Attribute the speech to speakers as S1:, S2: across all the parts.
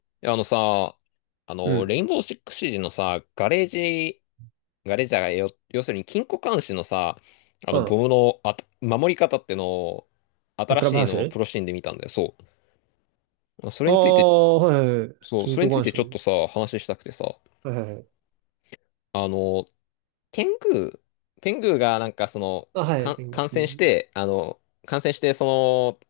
S1: いや、あのさ、あ
S2: う
S1: の、レ
S2: ん。
S1: インボーシックスシージのさ、ガレージャーがよ、要するに金庫監視のさ、
S2: あ、
S1: ボムのあた、守り方ってのを、
S2: あ、
S1: 新
S2: クラブ
S1: し
S2: ハ
S1: い
S2: ウ
S1: のを
S2: ス。
S1: プロシーンで見たんだよ、そう。それ
S2: あ
S1: について、
S2: あ、はいはいはい。
S1: そう、
S2: 金
S1: それ
S2: 庫
S1: につ
S2: マ
S1: い
S2: ン
S1: てちょっと
S2: ン。
S1: さ、話したくてさ、
S2: はいはいはい。
S1: あの、天狗、天狗がなんかその、
S2: あ、はい、ペング。
S1: 感
S2: う
S1: 染し
S2: ん。
S1: て、感染して、その、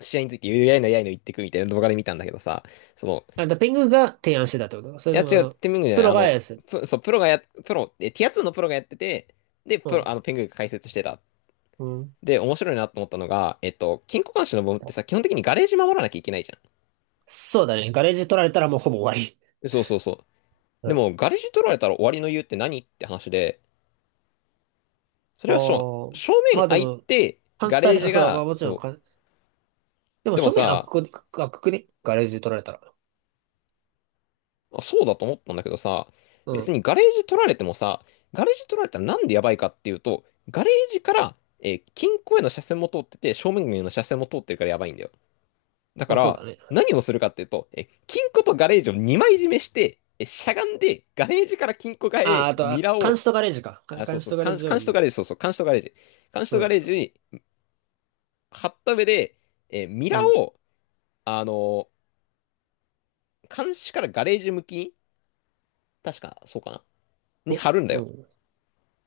S1: 試合について、やいのやいの言ってくみたいな動画で見たんだけどさ、その、
S2: あ、だペングが提案してたってことか。そ
S1: い
S2: れ
S1: や、
S2: とも、
S1: 違う、ティムングじゃな
S2: プ
S1: い。
S2: ロがやす。
S1: そう、プロ、え、ティア2のプロがやってて、で、
S2: う
S1: プロ、
S2: ん。
S1: あの、ペングが解説してた。
S2: うん。
S1: で、面白いなと思ったのが、えっと、金庫監視の部分ってさ、基本的にガレージ守らなきゃいけないじゃん。
S2: そうだね。ガレージ取られたらもうほぼ終わり。
S1: そうそうそう。
S2: う
S1: で
S2: ん。
S1: も、ガレージ取られたら終わりの理由って何って話で、そ
S2: あ
S1: れはしょ
S2: あ。
S1: 正
S2: ま
S1: 面
S2: あで
S1: 開い
S2: も、
S1: て、
S2: 半
S1: ガ
S2: 死大
S1: レー
S2: 変、あ、
S1: ジ
S2: そう、ま
S1: が、
S2: あもちろん
S1: そ
S2: か、で
S1: う。
S2: も
S1: でも
S2: 正面
S1: さ、
S2: 開くくねガレージ取られたら。
S1: あそうだと思ったんだけどさ、
S2: う
S1: 別
S2: ん。
S1: にガレージ取られてもさ、ガレージ取られたらなんでやばいかっていうと、ガレージから金庫への車線も通ってて、正面への車線も通ってるからやばいんだよ。だか
S2: まあそう
S1: ら、
S2: だね。
S1: 何をするかっていうと、え金庫とガレージを2枚締めして、えしゃがんで、ガレージから金庫側
S2: ああ、
S1: へ
S2: あと、
S1: ミ
S2: あ、
S1: ラー
S2: 監
S1: を、
S2: 視とガレージか。
S1: あ、そう
S2: 監視
S1: そ
S2: と
S1: う、
S2: ガレージを
S1: 監視と
S2: 2
S1: ガ
S2: 枚。
S1: レージ、そうそう、監視とガレージ、監視
S2: う
S1: とガ
S2: ん。
S1: レージに貼った上で、えミ
S2: う
S1: ラー
S2: ん。
S1: を、あの監視からガレージ向きに、確か、そうかな、に
S2: お
S1: 貼るんだ
S2: う
S1: よ。
S2: ん。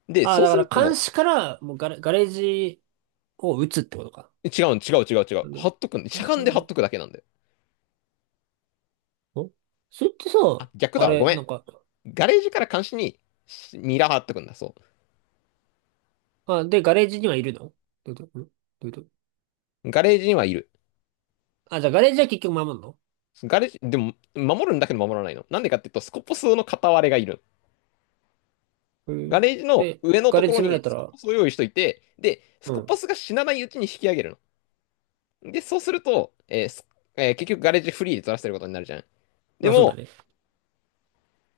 S1: で、
S2: ああ、
S1: そう
S2: だ
S1: すると、
S2: から監視から、もうガレージを打つってことか。
S1: 違う。
S2: なんだろ
S1: 貼
S2: う。
S1: っとくんしゃがんで貼っとくだけなんだよ。
S2: おれってさ、
S1: あ、逆
S2: あ
S1: だわ。ご
S2: れ、
S1: めん。
S2: なんか、
S1: ガレージから監視にミラー貼っとくんだ。そ
S2: で、ガレージにはいるのどういうこと。
S1: う。ガレージにはいる。
S2: あ、じゃあガレージは結局守んの？
S1: ガレージ、でも、守るんだけど守らないの。なんでかっていうと、スコポスの片割れがいる。
S2: う
S1: ガ
S2: ん。
S1: レージの
S2: で、
S1: 上の
S2: ガ
S1: と
S2: レー
S1: ころ
S2: ジ攻められ
S1: に
S2: た
S1: スコ
S2: ら、
S1: ポスを用意しといて、で、ス
S2: う
S1: コ
S2: ん。
S1: ポスが死なないうちに引き上げるの。で、そうすると、結局ガレージフリーで取らせることになるじゃん。で
S2: まあそうだ
S1: も、
S2: ね。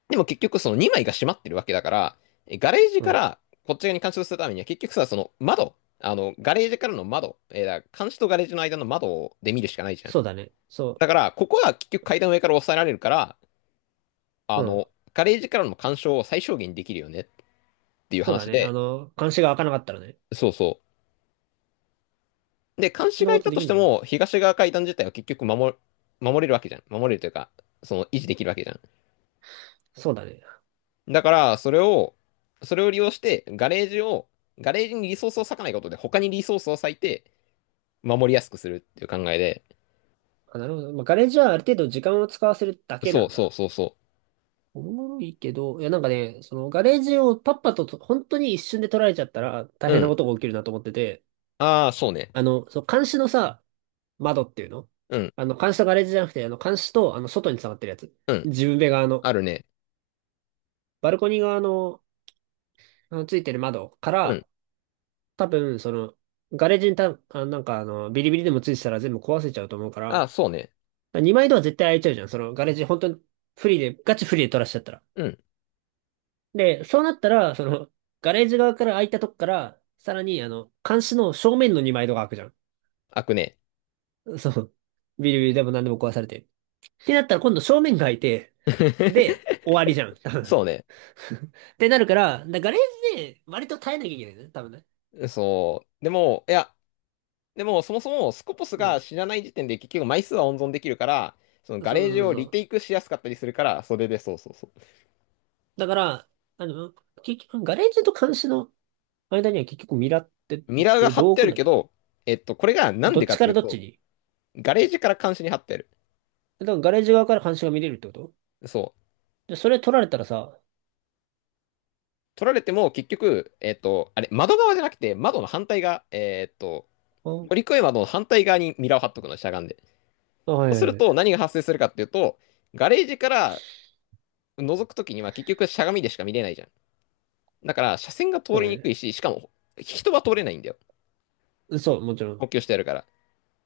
S1: でも結局その2枚が閉まってるわけだから、えガレージ
S2: う
S1: か
S2: ん。
S1: らこっち側に監視をするためには結局さ、その窓、あの、ガレージからの窓、えーだから監視とガレージの間の窓で見るしかないじゃん。
S2: そうだね。そ
S1: だから、ここは結局階段上から抑えられるから、あ
S2: う。うん。
S1: の、ガレージからの干渉を最小限できるよねっていう
S2: そうだ
S1: 話
S2: ね。
S1: で、
S2: 監視が開かなかったらね。
S1: そうそう。で、監
S2: そ
S1: 視
S2: んな
S1: が
S2: こ
S1: い
S2: と
S1: た
S2: で
S1: と
S2: き
S1: し
S2: ん
S1: て
S2: のかな？
S1: も、東側階段自体は結局守、守れるわけじゃん。守れるというか、その維持できるわけじゃん。
S2: そうだね。
S1: だから、それを利用して、ガレージにリソースを割かないことで、他にリソースを割いて、守りやすくするっていう考えで。
S2: あ、なるほど。まあ、ガレージはある程度時間を使わせるだけな
S1: そう
S2: ん
S1: そう
S2: だ。
S1: そうそ
S2: おもろいけど、いやなんかね、そのガレージをパッパと、本当に一瞬で取られちゃったら大
S1: う。う
S2: 変な
S1: ん。
S2: ことが起きるなと思ってて、
S1: ああ、そうね。
S2: そう、監視のさ、窓っていうの。
S1: うん。
S2: 監視とガレージじゃなくて、監視と、外に繋がってるやつ。
S1: うん。
S2: 自分部側の、
S1: あるね。
S2: バルコニー側の、ついてる窓か
S1: うん。
S2: ら、多分、その、ガレージになんか、ビリビリでもついてたら全部壊せちゃうと思うか
S1: ああ、そう
S2: ら、
S1: ね。
S2: 2枚ドア絶対開いちゃうじゃん。その、ガレージ、本当にフリーで、ガチフリーで取らしちゃったら。
S1: うん。
S2: で、そうなったら、その、ガレージ側から開いたとこから、さらに、監視の正面の2枚ドアが開くじゃ
S1: 開くね。
S2: ん。そう。ビリビリでも何でも壊されて。ってなったら、今度正面が開いて、で、終わりじゃん。多分。
S1: そうね。
S2: ってなるから、ガレージで割と耐えなきゃいけないね。多分ね。
S1: そう。でも、そもそもスコポス
S2: う
S1: が
S2: ん。
S1: 知らない時点で結局枚数は温存できるから、その
S2: そう
S1: ガレージ
S2: そう
S1: を
S2: そ
S1: リテイ
S2: う。
S1: クしやすかったりするから、それでそうそうそ
S2: だから、あの、結局、ガレージと監視の間には結局ミラーって
S1: う。ミラーが貼
S2: どう
S1: ってあ
S2: 置くん
S1: る
S2: だっ
S1: け
S2: け？
S1: ど、えっと、これがなん
S2: どっ
S1: でか
S2: ち
S1: っ
S2: か
S1: てい
S2: ら
S1: う
S2: どっち
S1: と、
S2: に？
S1: ガレージから監視に貼ってる。
S2: だからガレージ側から監視が見れるってこと
S1: そう。
S2: で、それ取られたらさ、
S1: 取られても結局、えっと、あれ、窓側じゃなくて、窓の反対側、えっと、
S2: あ、
S1: 乗り越え窓の反対側にミラーを貼っとくの、しゃがんで。
S2: あ、は
S1: そ
S2: い
S1: う
S2: は
S1: す
S2: い
S1: る
S2: は
S1: と、
S2: い、
S1: 何が発生するかっていうと、ガレージから覗くときには結局しゃがみでしか見れないじゃん。だから、車線が通
S2: そうだ
S1: りにくい
S2: ね。
S1: し、しかも、人は通れないんだよ。
S2: うん。そう、もちろ
S1: 補
S2: ん。
S1: 強してやるから。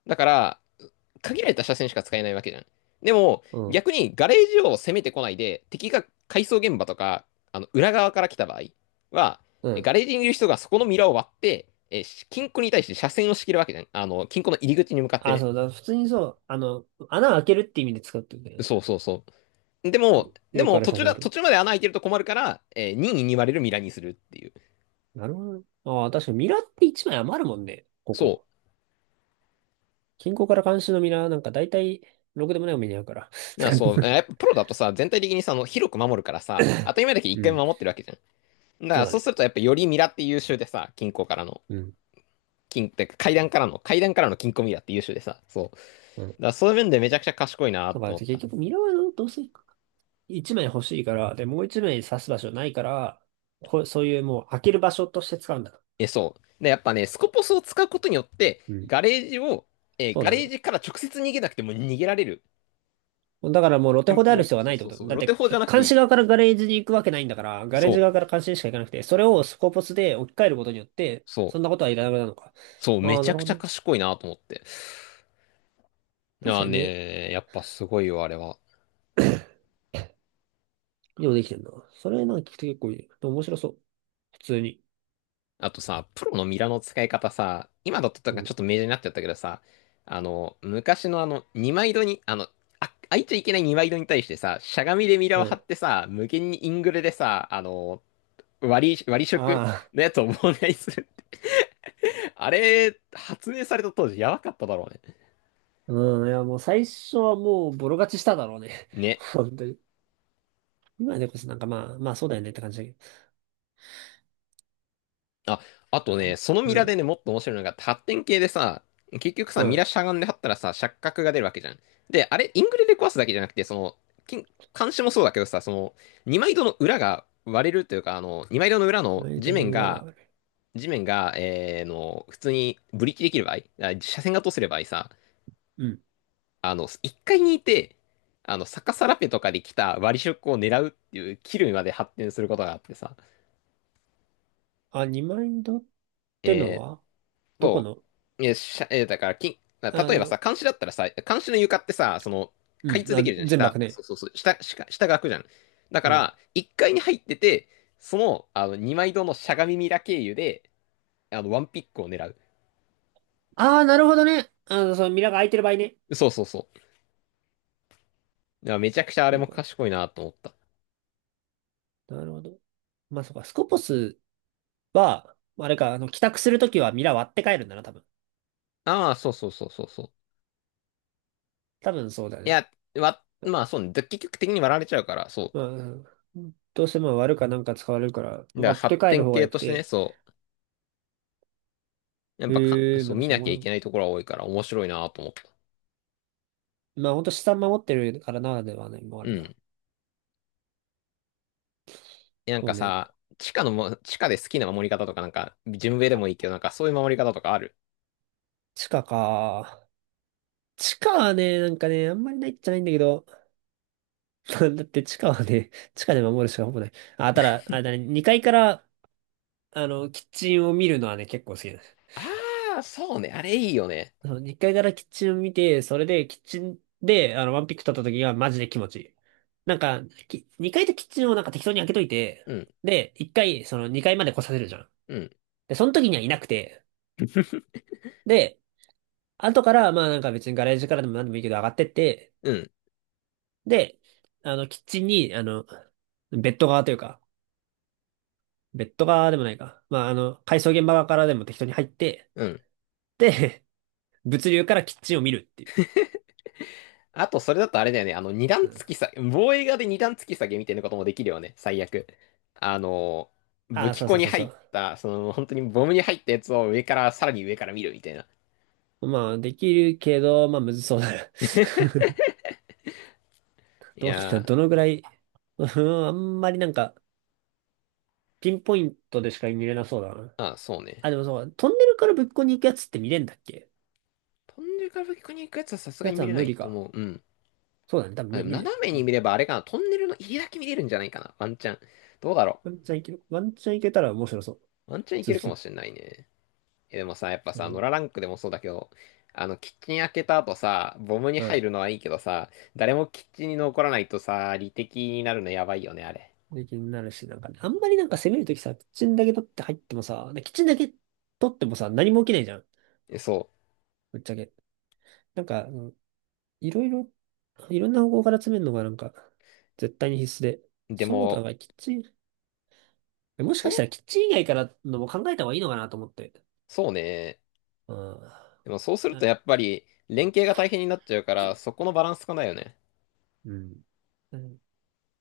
S1: だから、限られた車線しか使えないわけじゃん。でも、
S2: うん。
S1: 逆にガレージを攻めてこないで、敵が改装現場とか、あの、裏側から来た場合は、
S2: うん。
S1: ガレージにいる人がそこのミラーを割って、え、金庫に対して車線を仕切るわけじゃん。あの、金庫の入り口に向かって
S2: あ、
S1: ね。
S2: そうだ。普通にそう、穴開けるって意味で使ってるんだよね。
S1: そうそうそう。でも、
S2: よくある写真のと
S1: 途中まで穴開いてると困るから、えー、任意に割れるミラーにするっていう。
S2: なるほどね。ああ、確かにミラーって1枚余るもんね。こ
S1: そ
S2: こ。近郊から監視のミラーなんか大体、ろくでもないお目に合うから。
S1: う。だからそう、やっぱ プロだとさ、全体的にさ、あの、広く守るからさ、当たり前だけど一
S2: う
S1: 回
S2: ん。
S1: も守ってるわけじゃん。だか
S2: そう
S1: ら
S2: だ
S1: そう
S2: ね。
S1: するとやっぱよりミラって優秀でさ、金庫からの。
S2: うん。
S1: てか階段からの、階段からの金庫ミラーって優秀でさ、そう。だか
S2: うん。
S1: らそういう面でめちゃくちゃ賢いなっ
S2: だか
S1: て
S2: ら
S1: 思っ
S2: 結
S1: た。
S2: 局ミラーはどうせ1枚欲しいから、で、もう1枚刺す場所ないから、そういうもう開ける場所として使うんだ。
S1: え、そう。で、やっぱね、スコポスを使うことによって、
S2: うん。そう
S1: ガ
S2: だ
S1: レー
S2: ね。
S1: ジから直接逃げなくても逃げられる。
S2: だからもう露テ
S1: 戦
S2: ホである
S1: 法。
S2: 必要は
S1: そ
S2: な
S1: う
S2: いって
S1: そ
S2: こ
S1: うそ
S2: と。
S1: う。
S2: だっ
S1: ロテ
S2: て、
S1: 法じゃなくて
S2: 監
S1: いい。
S2: 視側からガレージに行くわけないんだから、ガレージ
S1: そう。
S2: 側から監視にしか行かなくて、それをスコーポスで置き換えることによって、
S1: そ
S2: そんなこ
S1: う。
S2: とはいらなくなるのか。
S1: そう。め
S2: ああ、
S1: ち
S2: な
S1: ゃ
S2: る
S1: く
S2: ほ
S1: ちゃ
S2: どね。
S1: 賢いなと思って。い
S2: 確か
S1: や
S2: にね。
S1: ね、やっぱすごいよ、あれは。
S2: よできてんな。それなんか聞くと結構いい。でも面白そう。普通に。
S1: あとさ、プロのミラの使い方さ、今だとなん
S2: う
S1: かちょっ
S2: ん。
S1: と明示になっちゃったけどさ、あの、昔のあの、二枚戸に、あ、開いちゃいけない二枚戸に対してさ、しゃがみでミラ
S2: う
S1: を張っ
S2: ん。
S1: てさ、無限にイングレでさ、あの、割り食
S2: あ
S1: のやつを妨害するって。あれ、発明された当時やばかっただろうね。
S2: あ。うん。いや、もう最初はもうボロ勝ちしただろうね。
S1: ね。
S2: 本当に。今でこそなんかまあ、まあそうだよねって感じだけ
S1: あ、あと
S2: ど。
S1: ね、その
S2: う
S1: ミラで
S2: ん。
S1: ね、もっと面白いのが、発展系でさ、結局さ、
S2: う
S1: ミ
S2: ん。
S1: ラしゃがんで張ったらさ、錯覚が出るわけじゃん。で、あれ、イングレで壊すだけじゃなくて、その、金監視もそうだけどさ、その、二枚戸の裏が割れるというか、あの、二枚戸の裏の
S2: マイン
S1: 地
S2: ドの
S1: 面
S2: 裏は
S1: が、
S2: あれ。
S1: 地面が、えーの、普通にブリキできる場合、あ車線が通せる場合さ、
S2: うん。
S1: あの、一階にいて、あの、逆さラペとかで来た割り色を狙うっていう、キルまで発展することがあってさ、
S2: あ、二マインドっての
S1: えー
S2: はどこ
S1: そ
S2: の？
S1: う。え、しゃ、え、だから、き、例
S2: あ
S1: えば
S2: の、
S1: さ、監視だったらさ、監視の床ってさ、その、
S2: う
S1: 開
S2: ん。
S1: 通で
S2: あ、
S1: きるじゃん、
S2: 全
S1: 下。
S2: 幕
S1: そう
S2: ね。
S1: そうそう、下が開くじゃん。だか
S2: うん。
S1: ら、1階に入ってて、2枚堂のしゃがみミラ経由で、あの、ワンピックを狙う。
S2: ああ、なるほどね。そのミラーが空いてる場合ね。
S1: そうそうそう。だからめちゃくちゃあれ
S2: そ
S1: も
S2: うか。
S1: 賢いなと思った。
S2: なるほど。まあそうか。スコポスは、あれか、帰宅するときはミラー割って帰るんだな、多分。
S1: ああ、そうそうそうそうそう。
S2: 多分そうだ
S1: い
S2: ね。
S1: や、まあそうね、で結局的に割られちゃうから、そ
S2: まあ、うん。どうしても割るかなんか使われるから、
S1: う。だから
S2: 割って
S1: 発
S2: 帰る
S1: 展
S2: 方が
S1: 系
S2: 良く
S1: としてね、
S2: て。
S1: そう。やっぱか、
S2: へえ、
S1: そ
S2: ま
S1: う、
S2: た
S1: 見
S2: そ
S1: なきゃい
S2: の、
S1: けないところは多いから面白いなと思った。
S2: まあほんと資産守ってるからならではね、もうあ
S1: う
S2: るな。
S1: ん。なん
S2: そ
S1: か
S2: うね。
S1: さ、地下で好きな守り方とか、なんか、順上でもいい
S2: あ、
S1: けど、なんかそういう守り方とかある。
S2: 地下か。地下はね、なんかね、あんまりないっちゃないんだけど、だって地下はね、地下で守るしかほぼない。あ、ただ、あれだね、2階から、キッチンを見るのはね、結構好きだね。
S1: ああ、そうね。あれいいよね。
S2: その1階からキッチンを見て、それでキッチンで、ワンピック取った時がマジで気持ちいい。なんか、2階とキッチンをなんか適当に開けといて、
S1: うん、
S2: で、1回、その2階まで来させるじゃん。
S1: うん、
S2: で、その時にはいなくて、で、後から、まあなんか別にガレージからでも何でもいいけど上がってって、
S1: うん、
S2: で、キッチンに、ベッド側というか、ベッド側でもないか。まあ改装現場側からでも適当に入って、
S1: うん。
S2: で、物流からキッチンを見るっていう。
S1: あと、それだとあれだよね。あの、二段
S2: うん、
S1: 突き下げ、防衛側で二段突き下げみたいなこともできるよね。最悪。あの、
S2: あ
S1: 武
S2: あ、
S1: 器
S2: そう
S1: 庫
S2: そう
S1: に
S2: そう
S1: 入
S2: そ
S1: っ
S2: う。
S1: た、その、本当にボムに入ったやつを上から、さらに上から見るみたいな。
S2: まあ、できるけど、まあ、むずそうだな。
S1: い
S2: どう
S1: や
S2: な、
S1: ー、
S2: どのぐらい、うん。あんまりなんか、ピンポイントでしか見れなそうだな。
S1: ああ、そうね。
S2: あ、でもそう、トンネルからぶっこに行くやつって見れんだっけ？
S1: 飛んでから武器庫に行くやつはさすが
S2: や
S1: に
S2: つ
S1: 見
S2: は
S1: れな
S2: 無
S1: い
S2: 理
S1: と
S2: か。
S1: 思う。うん。
S2: そうだね、多分
S1: あ、で
S2: 無
S1: も
S2: 無理だ
S1: 斜めに
S2: ね。
S1: 見ればあれかな。トンネルの入りだけ見れるんじゃないかな。ワンチャン。どうだろ
S2: ワンチャンいける、ワンチャンいけたら面白そう。
S1: う。ワンチャンい
S2: 普
S1: けるか
S2: 通
S1: も
S2: に。
S1: しれないね。え、でもさ、やっぱ
S2: う
S1: さ、ノ
S2: ん、
S1: ラランクでもそうだけど、あの、キッチン開けた後さ、ボムに
S2: う
S1: 入
S2: ん。
S1: るのはいいけどさ、誰もキッチンに残らないとさ、理敵になるのやばいよね、あれ。
S2: で気になるし、なんかね、あんまりなんか攻めるときさ、キッチンだけ取って入ってもさ、キッチンだけ取ってもさ、何も起きないじゃん。
S1: えそ
S2: ぶっちゃけ。なんか、うん。いろいろ、いろんな方向から詰めるのがなんか、絶対に必須で。
S1: う。
S2: そうだが、キッチン。もし
S1: そう
S2: かしたらキッチン以外からのも考えた方がいいのかなと思って。
S1: そうね。
S2: うん。あ
S1: でもそうするとやっぱり、連携が大変になっちゃうから、そこのバランスかないよね。
S2: うん。うん。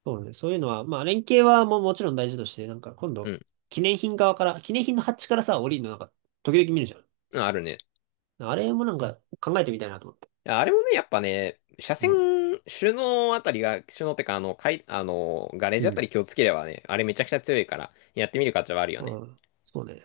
S2: そうね。そういうのは、まあ、連携はもうもちろん大事として、なんか今
S1: う
S2: 度、
S1: ん。
S2: 記念品側から、記念品のハッチからさ、降りるのなんか、時々見るじゃん。
S1: うんあるね。
S2: あれもなんか考えてみたいなと
S1: やあれもね、やっぱね、車線、
S2: 思って。
S1: 首脳あたりが、首脳ってか、あの、かい、あの、ガレー
S2: う
S1: ジ
S2: ん。
S1: あ
S2: う
S1: た
S2: ん。
S1: り気をつければね、あれめちゃくちゃ強いから、やってみる価値はあるよ
S2: う
S1: ね。
S2: ん。そうね。